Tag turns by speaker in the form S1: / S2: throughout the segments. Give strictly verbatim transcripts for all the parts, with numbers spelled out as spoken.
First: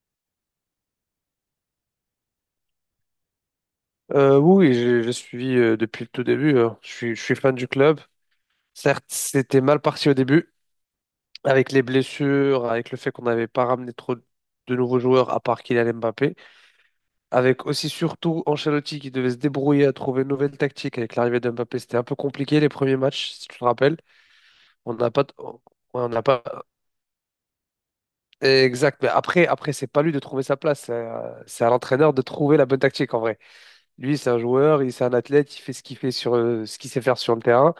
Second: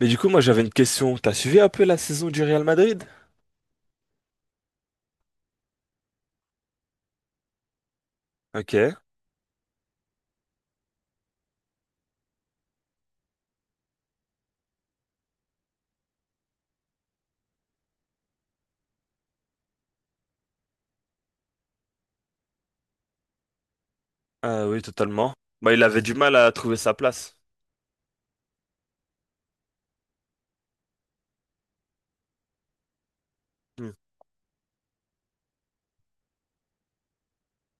S1: Mais du coup, moi j'avais une question. T'as suivi un peu la saison du Real Madrid?
S2: Euh, oui, oui, j'ai j'ai suivi euh, depuis le tout début. euh. Je suis, je suis fan du club.
S1: Ok.
S2: Certes, c'était mal parti au début, avec les blessures, avec le fait qu'on n'avait pas ramené trop de nouveaux joueurs à part Kylian Mbappé, avec aussi surtout Ancelotti qui devait se débrouiller à trouver une nouvelle tactique avec l'arrivée de Mbappé. C'était un peu compliqué les premiers matchs, si tu te rappelles.
S1: Ah oui,
S2: On n'a pas,
S1: totalement.
S2: t- ouais,
S1: Bah, il avait
S2: on
S1: du
S2: n'a
S1: mal
S2: pas.
S1: à trouver sa place.
S2: Exact. Mais après, après, c'est pas lui de trouver sa place. C'est à c'est à l'entraîneur de trouver la bonne tactique en vrai.
S1: Hmm.
S2: Lui, c'est un joueur, il c'est un athlète, il fait ce qu'il fait sur euh, ce qu'il sait faire sur le terrain.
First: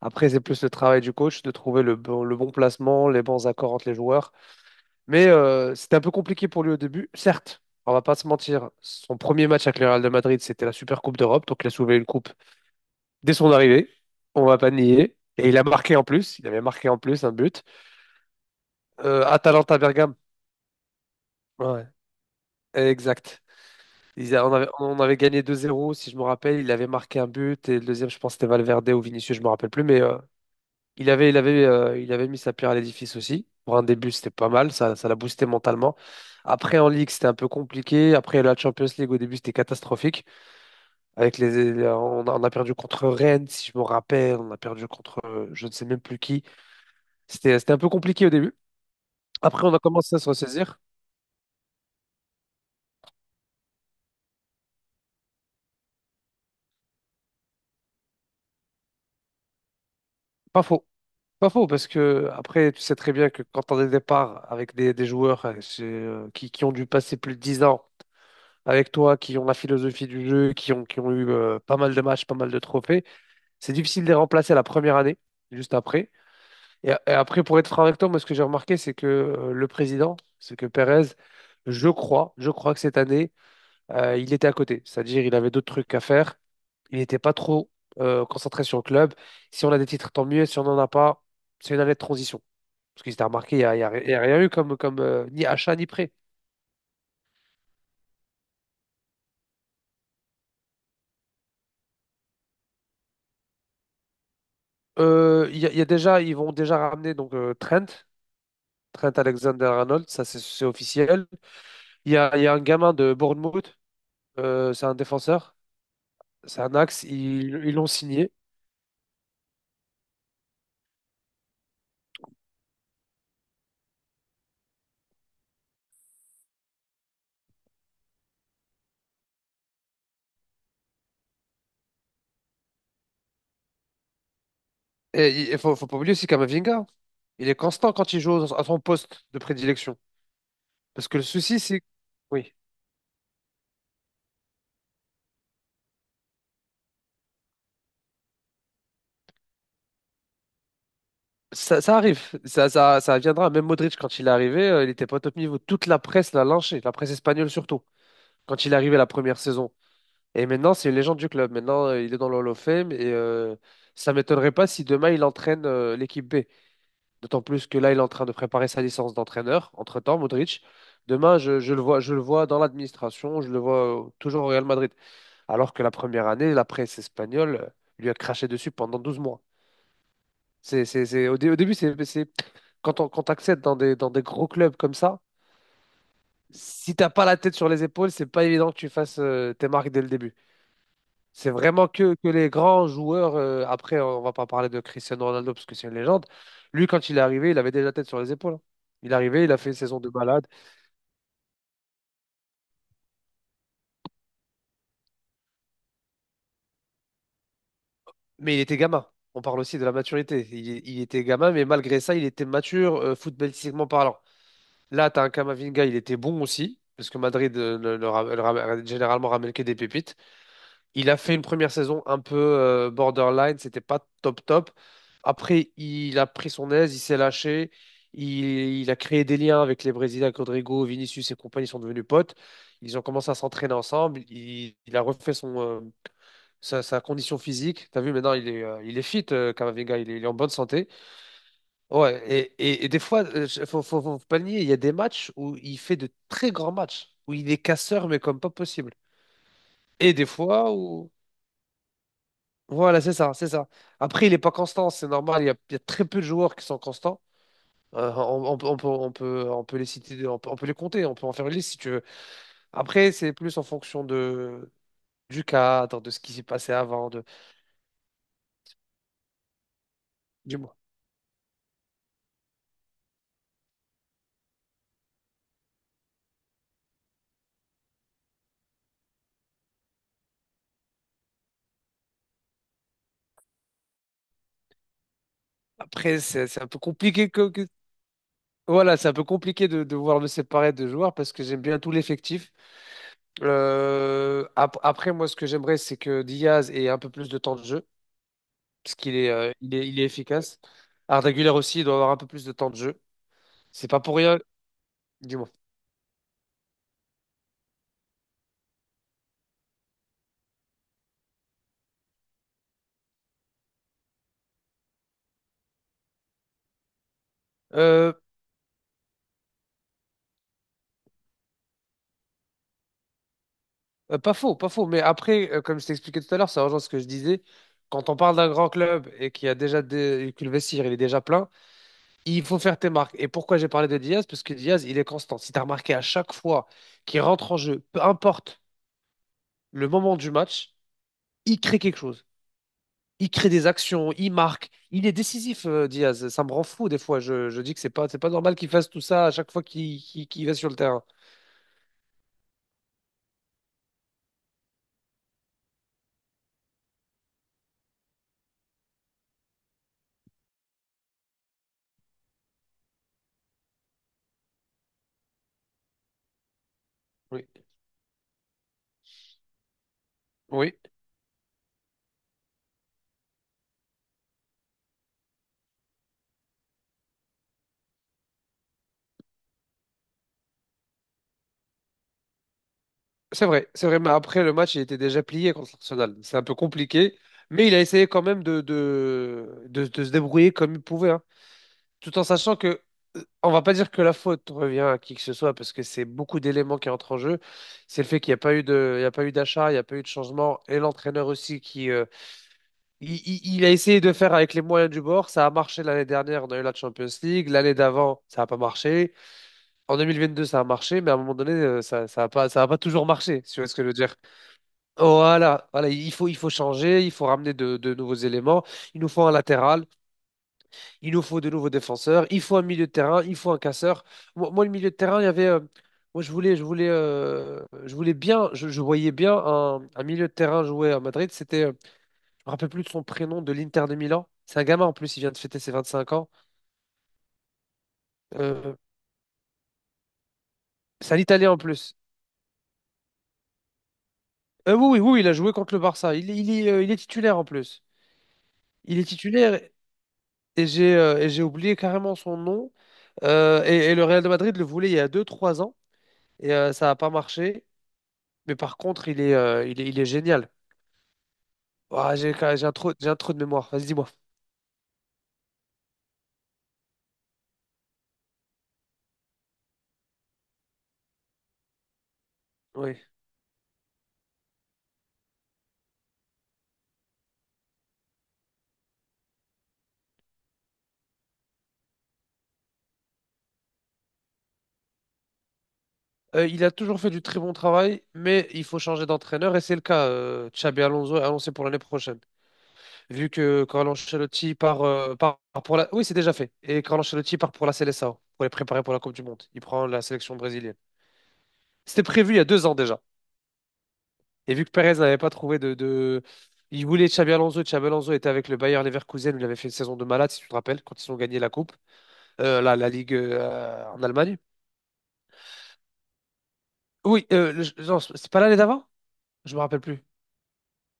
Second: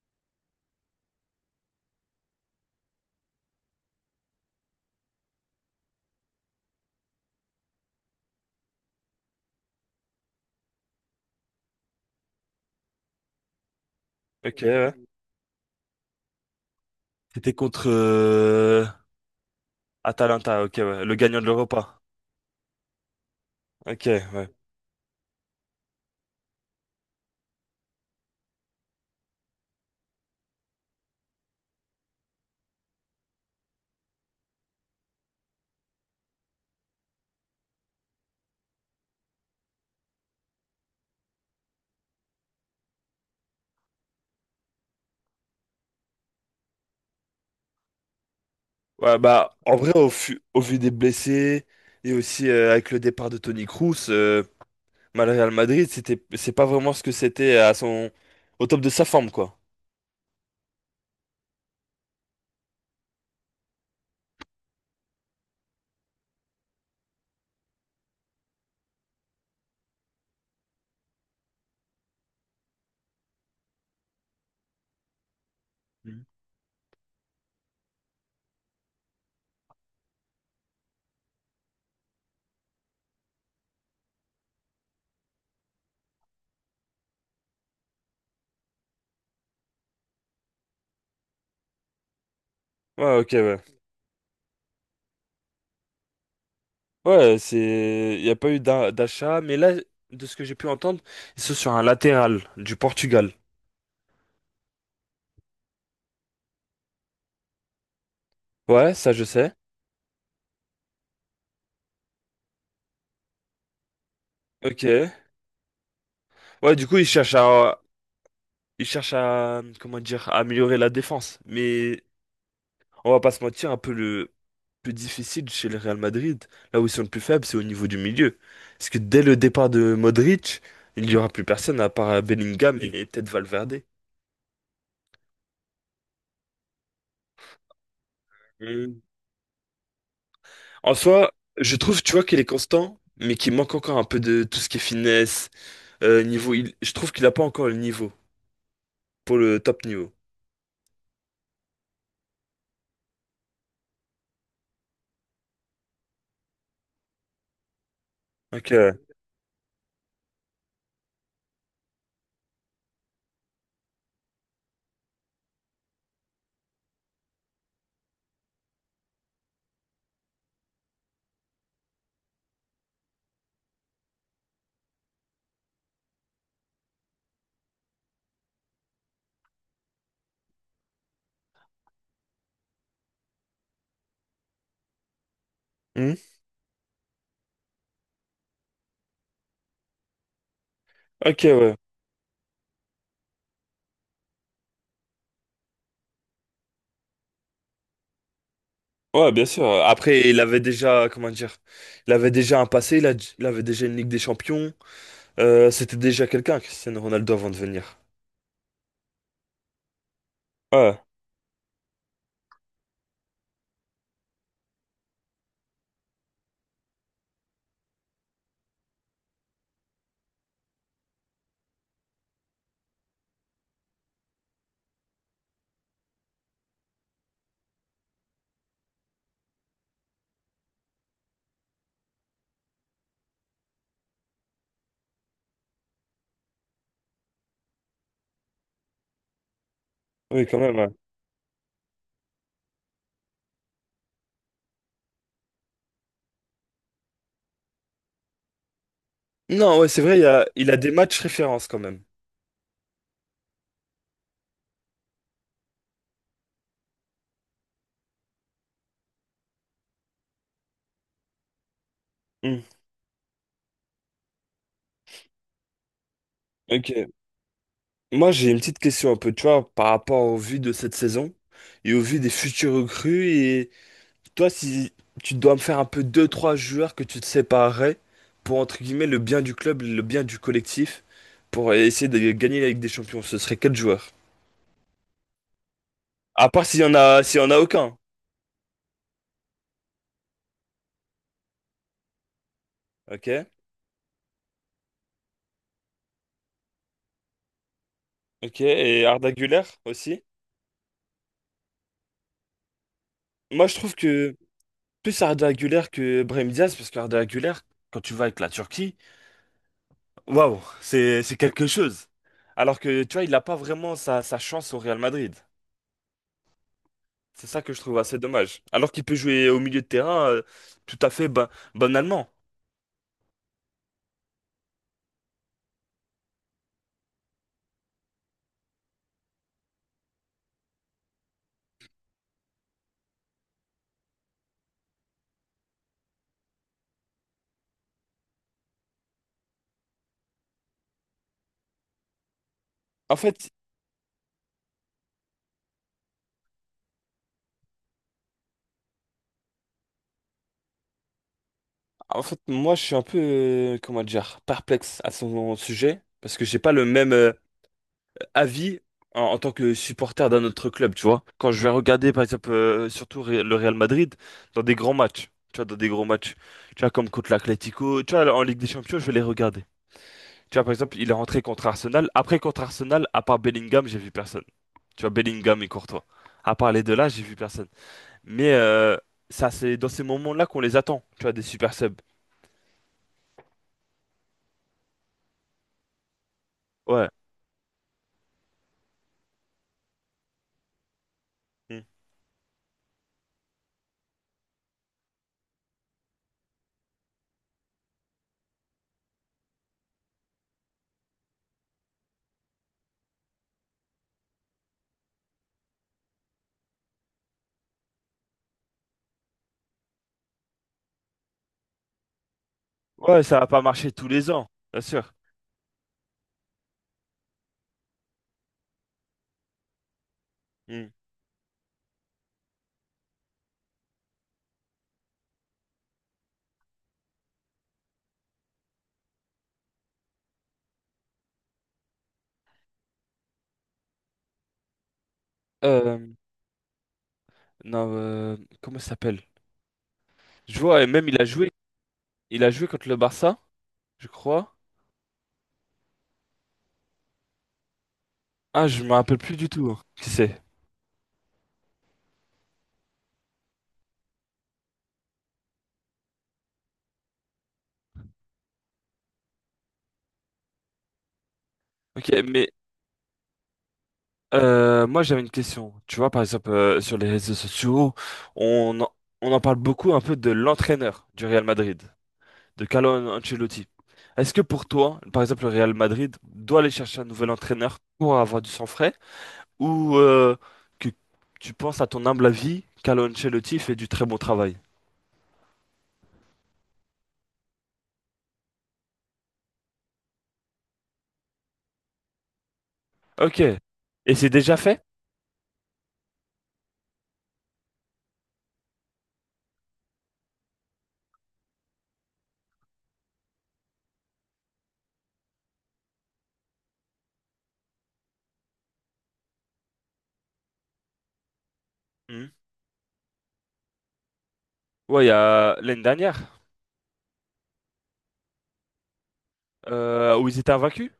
S2: Après, c'est plus le travail du coach de trouver le bon, le bon placement, les bons accords entre les joueurs. Mais euh, c'était un peu compliqué pour lui au début. Certes, on va pas se mentir, son premier match avec le Real de Madrid, c'était la Super Coupe d'Europe. Donc, il a soulevé une coupe dès son arrivée. On va
S1: Ok,
S2: pas
S1: ouais.
S2: nier. Et il a marqué en plus. Il avait marqué en plus un
S1: C'était
S2: but.
S1: contre euh,
S2: Euh, Atalanta Bergame.
S1: Atalanta, ok, ouais. Le gagnant de
S2: Ouais,
S1: l'Europa.
S2: exact.
S1: Ok,
S2: Ils a-
S1: ouais.
S2: on avait, on avait gagné deux zéro, si je me rappelle. Il avait marqué un but. Et le deuxième, je pense, c'était Valverde ou Vinicius, je me rappelle plus. Mais euh, Il avait, il avait, euh, il avait mis sa pierre à l'édifice aussi. Pour un début, c'était pas mal. Ça, ça l'a boosté mentalement. Après, en Ligue, c'était un peu compliqué. Après, la Champions League, au début, c'était catastrophique. Avec les, les- on a, on a perdu contre Rennes, si je me rappelle. On a perdu contre euh, je ne sais même plus qui. C'était, c'était un peu compliqué au début.
S1: Ouais, bah,
S2: Après, on
S1: en
S2: a
S1: vrai, au,
S2: commencé à se
S1: fu- au vu
S2: ressaisir.
S1: des blessés et aussi euh, avec le départ de Toni Kroos, euh, bah, le Real Madrid, c'était, c'est pas vraiment ce que c'était à son, au top de sa forme, quoi.
S2: Pas faux. Pas faux, parce que après, tu sais très bien que quand on a des départs avec des, des joueurs euh, c'est, euh, qui, qui ont dû passer plus de dix ans. Avec toi, qui ont la philosophie du jeu, qui ont, qui ont eu euh, pas mal de matchs, pas mal de trophées. C'est difficile de les remplacer la première année, juste après.
S1: Hmm.
S2: Et, et après, pour être franc avec toi, moi, ce que j'ai remarqué, c'est que euh, le président, c'est que Pérez, je crois, je crois que cette année, euh, il était à côté. C'est-à-dire, il avait d'autres trucs à faire. Il n'était pas trop euh, concentré sur le club. Si on a des titres, tant mieux. Si on n'en a pas, c'est une année de transition. Parce qu'il
S1: Ouais,
S2: s'est
S1: ok,
S2: remarqué,
S1: ouais.
S2: il n'y a, il y a- il y a rien eu comme, comme euh, ni achat ni prêt.
S1: Ouais, c'est, il n'y a pas eu d'a- d'achat, mais là, de ce que j'ai pu entendre, ils sont sur un latéral du Portugal.
S2: Euh, Il y, a il y a déjà, Ils vont déjà ramener donc euh, Trent.
S1: Ouais,
S2: Trent
S1: ça je sais.
S2: Alexander-Arnold, ça c'est c'est officiel. Il y a, il y a un gamin de Bournemouth, euh,
S1: Ok.
S2: c'est un défenseur, c'est un
S1: Ouais, du coup,
S2: axe,
S1: ils cherchent
S2: ils ils
S1: à,
S2: l'ont signé.
S1: ils cherchent à, comment dire, à améliorer la défense. Mais on va pas se mentir, un peu le plus difficile chez le Real Madrid, là où ils sont le plus faibles, c'est au niveau du milieu. Parce que dès le départ de Modric, il n'y aura plus personne à part Bellingham et peut-être Valverde.
S2: Et il faut, faut pas oublier aussi Camavinga, il est constant quand il joue à son
S1: Mm.
S2: poste de prédilection.
S1: En
S2: Parce que le
S1: soi,
S2: souci,
S1: je
S2: c'est.
S1: trouve, tu vois, qu'il est
S2: Oui,
S1: constant, mais qu'il manque encore un peu de tout ce qui est finesse. Euh, niveau, il- je trouve qu'il a pas encore le niveau pour le top niveau.
S2: ça, ça arrive, ça, ça, ça viendra. Même Modric, quand il est arrivé, euh, il était pas au top niveau. Toute la presse l'a lynché, la presse espagnole surtout, quand
S1: Ok,
S2: il est
S1: ouais.
S2: arrivé la première saison. Et maintenant, c'est une légende du club. Maintenant, euh, il est dans le Hall of Fame et euh, ça m'étonnerait pas si demain, il entraîne euh, l'équipe B. D'autant plus que là, il est en train de préparer sa licence d'entraîneur. Entre-temps, Modric, demain, je, je le vois, je le vois dans l'administration, je le vois euh, toujours au Real Madrid. Alors que la première année, la presse espagnole euh, lui a craché dessus pendant douze mois. C'est, c'est, c'est- au, dé- au début, c'est, c'est- quand on, quand t'accèdes dans des, dans des gros clubs comme ça,
S1: Hmm.
S2: si t'as pas la tête sur les épaules, c'est pas évident que tu fasses euh, tes marques dès le début.
S1: Ok,
S2: C'est
S1: ouais.
S2: vraiment que, que les grands joueurs. euh, après, on va pas parler de Cristiano Ronaldo parce que c'est une légende. Lui, quand il est arrivé, il avait déjà la tête sur les épaules, hein. Il est
S1: Ouais,
S2: arrivé,
S1: bien
S2: il a
S1: sûr.
S2: fait une saison de
S1: Après, il
S2: malade.
S1: avait déjà, comment dire, il avait déjà un passé, il, a- il avait déjà une Ligue des Champions. Euh, c'était déjà quelqu'un, Cristiano Ronaldo, avant de venir.
S2: Mais il était gamin. On parle aussi de la maturité. Il, il
S1: Ouais,
S2: était gamin, mais malgré ça, il était mature, euh, footballistiquement parlant. Là, tu as un Camavinga, il était bon aussi, parce que Madrid euh, ne- ne ra- ne ra- généralement ramène que des pépites. Il a fait une première saison un peu euh, borderline, c'était pas top top. Après, il a pris son aise, il s'est lâché, il, il a créé des liens avec les Brésiliens, avec Rodrigo, Vinicius et compagnie ils sont devenus potes. Ils ont commencé à s'entraîner ensemble, il, il a refait son, euh, sa, sa condition physique. T'as vu, maintenant, il est, euh, il est fit, euh, Camavinga, il est, il est en
S1: oui,
S2: bonne
S1: quand même,
S2: santé.
S1: ouais.
S2: Ouais, et et, et des fois, euh, je- faut, faut, faut pas le nier, il y a des matchs où il fait de très grands matchs, où il est casseur, mais comme pas possible.
S1: Non, ouais, c'est
S2: Et
S1: vrai, il
S2: des
S1: a,
S2: fois
S1: il a des
S2: où.
S1: matchs références quand même.
S2: Voilà, c'est ça, c'est ça. Après, il n'est pas constant, c'est normal. Il y a, il y a très peu de joueurs qui sont constants. Euh, on, on peut, on peut, on peut, on peut les citer, on peut, on peut les compter, on peut en faire une liste si tu veux.
S1: Hmm.
S2: Après, c'est plus en fonction de, du cadre, de ce qui s'est passé avant,
S1: Ok.
S2: de,
S1: Moi, j'ai une petite question un peu, tu vois, par rapport au
S2: du
S1: vu de
S2: mois.
S1: cette saison et au vu des futurs recrues. Toi, si tu dois me faire un peu deux, trois joueurs que tu te séparerais pour, entre guillemets, le bien du club, le bien du collectif, pour essayer de gagner la Ligue des Champions, ce serait quel joueur?
S2: Après, c'est
S1: À
S2: c'est un
S1: part
S2: peu
S1: s'il y en a,
S2: compliqué
S1: s'il y
S2: que,
S1: en a
S2: que-
S1: aucun.
S2: voilà, c'est un peu compliqué de, de vouloir me séparer de joueurs parce que j'aime bien tout l'effectif.
S1: Ok.
S2: Euh, ap- après, moi, ce que j'aimerais, c'est que Diaz ait un peu plus de temps de jeu
S1: Ok.
S2: parce
S1: Et
S2: qu'il est,
S1: Arda
S2: euh,
S1: Güler
S2: il est, il est
S1: aussi.
S2: efficace. Arda Güler aussi, il doit avoir un peu plus de temps de jeu.
S1: Moi, je
S2: C'est
S1: trouve
S2: pas pour
S1: que
S2: rien,
S1: plus
S2: dis-moi.
S1: Arda Güler que Brahim Diaz, parce qu'Arda Güler, quand tu vas avec la Turquie, waouh, c'est c'est quelque chose. Alors que tu vois, il n'a pas vraiment sa, sa chance au Real Madrid. C'est ça que je trouve
S2: Euh,
S1: assez dommage. Alors qu'il peut jouer au milieu de terrain euh, tout à fait ba- banalement.
S2: euh, pas faux, pas faux. Mais après, euh, comme je t'expliquais tout à l'heure, ça rejoint ce que je disais. Quand on parle d'un grand club et qu'il y a déjà des... que le vestiaire il est déjà plein, il faut faire tes marques. Et pourquoi j'ai parlé de Diaz? Parce que Diaz, il est constant. Si tu as remarqué à chaque fois qu'il rentre en jeu, peu importe le moment du match, il crée quelque chose.
S1: En
S2: Il crée
S1: fait,
S2: des actions, il marque. Il est décisif, euh, Diaz. Ça me rend fou des fois. Je, je dis que c'est pas, c'est pas normal qu'il fasse tout ça à chaque fois qu'il qu'il qu'il va sur le terrain.
S1: en fait, moi, je suis un peu, euh, comment dire, perplexe à son sujet parce que j'ai pas le même euh, avis en, en tant que supporter d'un autre club, tu vois. Quand je vais regarder, par exemple, euh, surtout Ré- le Real Madrid dans des grands matchs, tu vois, dans des gros matchs, tu vois, comme contre
S2: Oui.
S1: l'Atlético, tu vois, en Ligue des Champions, je vais les regarder. Tu vois, par
S2: Oui.
S1: exemple, il est rentré contre Arsenal. Après, contre Arsenal, à part Bellingham, j'ai vu personne. Tu vois, Bellingham et Courtois. À part les deux là, j'ai vu personne. Mais euh, ça, c'est dans ces moments-là qu'on les attend, tu vois, des super subs.
S2: C'est vrai, c'est vrai, mais après le match, il était déjà plié contre l'Arsenal. C'est un peu
S1: Ouais.
S2: compliqué, mais il a essayé quand même de, de, de, de se débrouiller comme il pouvait, hein.
S1: Mm.
S2: Tout en sachant que, euh, on va pas dire que la faute revient à qui que ce soit, parce que c'est beaucoup d'éléments qui entrent en jeu. C'est le fait qu'il n'y a pas eu de, il y a pas eu d'achat, il n'y a pas eu de changement, et l'entraîneur aussi qui, euh, il, il- il a essayé de faire avec les moyens du bord. Ça a marché l'année dernière, on a eu la Champions League. L'année d'avant, ça n'a pas marché. En deux mille vingt deux, ça a marché, mais à un moment donné, euh, ça, ça a pas, ça a pas toujours
S1: Ouais, ça
S2: marché,
S1: va
S2: si tu
S1: pas
S2: vois ce que je
S1: marcher
S2: veux
S1: tous
S2: dire.
S1: les ans, bien sûr.
S2: Voilà, voilà, il faut, il faut changer, il faut ramener de, de nouveaux éléments. Il nous faut un latéral,
S1: Mm.
S2: il nous faut de nouveaux défenseurs, il faut un milieu de terrain, il faut un casseur. Moi, moi, le milieu de terrain, il y avait, euh, moi, je voulais, je voulais, euh, je voulais bien, je, je voyais bien un, un milieu de terrain jouer à Madrid. C'était, euh, je me rappelle plus de son prénom, de l'Inter de Milan. C'est un gamin en plus, il vient de fêter ses vingt-cinq
S1: Euh,
S2: ans.
S1: non, euh,
S2: Euh,
S1: comment ça s'appelle? Je vois, et même
S2: c'est un
S1: il a joué,
S2: Italien en plus.
S1: il a joué contre le Barça, je crois.
S2: Euh, oui, oui, oui, il a joué contre le Barça. Il, est- il est, euh, il est titulaire en plus.
S1: Ah, je me
S2: Il est
S1: rappelle plus du
S2: titulaire
S1: tout, hein. Qui c'est?
S2: et j'ai euh, et j'ai oublié carrément son nom. Euh, et, et le Real de Madrid le voulait il y a deux trois ans et euh, ça n'a pas marché. Mais par contre, il est, euh, il est, il est génial.
S1: Ok,
S2: Ah, j'ai
S1: mais
S2: j'ai un trou, j'ai un trou de mémoire. Vas-y, dis-moi.
S1: euh, moi j'avais une question. Tu vois, par exemple, euh, sur les réseaux sociaux, on en, on en parle beaucoup un peu de l'entraîneur du Real Madrid, de Carlo
S2: Oui.
S1: Ancelotti. Est-ce que pour toi, par exemple, le Real Madrid doit aller chercher un nouvel entraîneur pour avoir du sang frais ou euh, que tu penses à ton humble avis, Carlo Ancelotti fait du très bon travail?
S2: Euh, il a toujours fait du très bon travail, mais il faut changer d'entraîneur et c'est le cas. euh, Xabi Alonso est annoncé pour l'année prochaine. Vu
S1: Ok.
S2: que Carlo
S1: Et c'est
S2: Ancelotti
S1: déjà
S2: part,
S1: fait?
S2: euh, part pour la. Oui, c'est déjà fait. Et Carlo Ancelotti part pour la Seleção, pour les préparer pour la Coupe du Monde. Il prend la sélection brésilienne. C'était prévu il y a deux ans déjà. Et vu que Perez n'avait pas trouvé de, de- Il voulait Xabi Alonso. Xabi Alonso était avec le Bayer Leverkusen où il avait fait une saison de malade, si tu te rappelles, quand ils ont gagné la Coupe,
S1: Mhm.
S2: euh, la, la Ligue euh, en Allemagne.
S1: Ouais, il y a l'année dernière
S2: Oui, euh, le- non, c'est pas l'année d'avant? Je me rappelle plus.
S1: euh, où ils étaient invaincus.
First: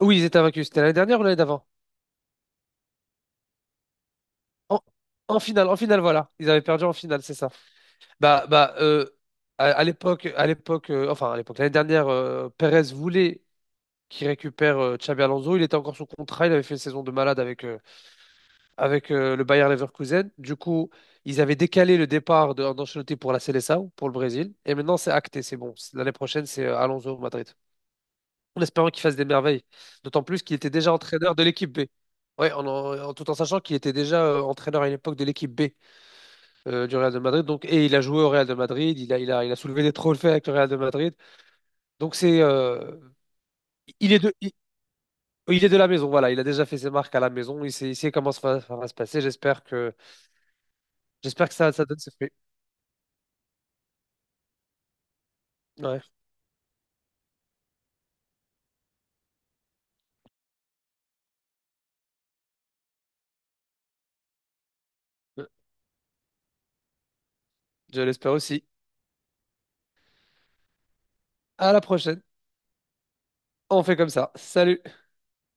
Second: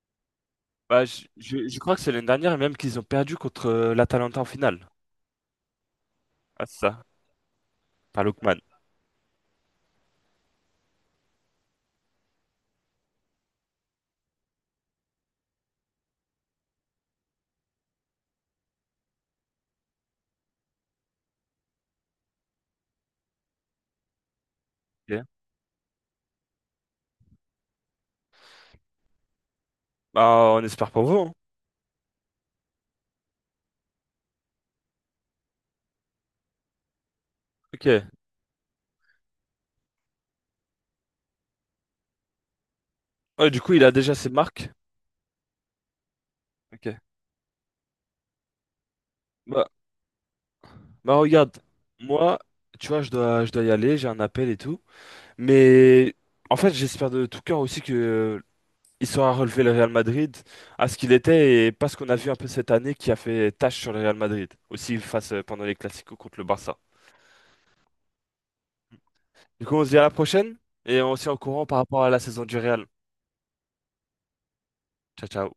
S2: Oui, ils étaient vaincus. C'était l'année
S1: Bah,
S2: dernière ou
S1: je,
S2: l'année d'avant?
S1: je- je crois que c'est l'année dernière même qu'ils ont perdu contre euh, l'Atalanta en
S2: En,
S1: finale.
S2: en finale, en finale, voilà. Ils avaient
S1: Ah, c'est
S2: perdu en
S1: ça,
S2: finale, c'est ça.
S1: par
S2: Bah,
S1: Lookman.
S2: bah, euh, à, à l'époque, à l'époque, euh, enfin, à l'époque, l'année dernière, euh, Perez voulait qu'il récupère euh, Xabi Alonso. Il était encore sous contrat. Il avait fait une saison de malade avec, euh, avec euh, le Bayer Leverkusen. Du coup, ils avaient décalé le départ de Ancelotti pour la Seleção, pour le Brésil. Et maintenant, c'est
S1: Ok.
S2: acté, c'est bon. C'est- L'année prochaine, c'est euh, Alonso au Madrid. En espérant qu'il fasse des merveilles. D'autant plus
S1: Bah,
S2: qu'il
S1: on
S2: était
S1: espère
S2: déjà
S1: pour vous, hein.
S2: entraîneur de l'équipe B. Ouais, en, en- tout en sachant qu'il était déjà euh, entraîneur à une époque de l'équipe B euh, du Real de Madrid. Donc, et il a
S1: Ok.
S2: joué au Real de Madrid, il a, il a, il a soulevé des trophées avec le Real de Madrid. Donc c'est, euh,
S1: Ouais, du coup, il a
S2: il
S1: déjà
S2: est
S1: ses
S2: de, il,
S1: marques.
S2: il est de la maison. Voilà, il a déjà fait ses
S1: Ok.
S2: marques à la maison. Il sait, il sait comment ça va, ça va se passer. J'espère
S1: Bah.
S2: que,
S1: Bah
S2: j'espère
S1: regarde,
S2: que ça, ça donne ses fruits.
S1: moi, tu vois, je dois, je dois y aller, j'ai un appel et tout.
S2: Ouais.
S1: Mais en fait, j'espère de tout cœur aussi que euh, il saura relever le Real Madrid à ce qu'il était et pas ce qu'on a vu un peu cette année qui a fait tache sur le Real Madrid. Aussi face euh, pendant les Clasico contre le Barça.
S2: Je l'espère aussi.
S1: Du coup, on se dit à la prochaine et on se tient au courant
S2: À
S1: par
S2: la
S1: rapport à la
S2: prochaine.
S1: saison du Real.
S2: On fait comme ça. Salut.
S1: Ciao, ciao.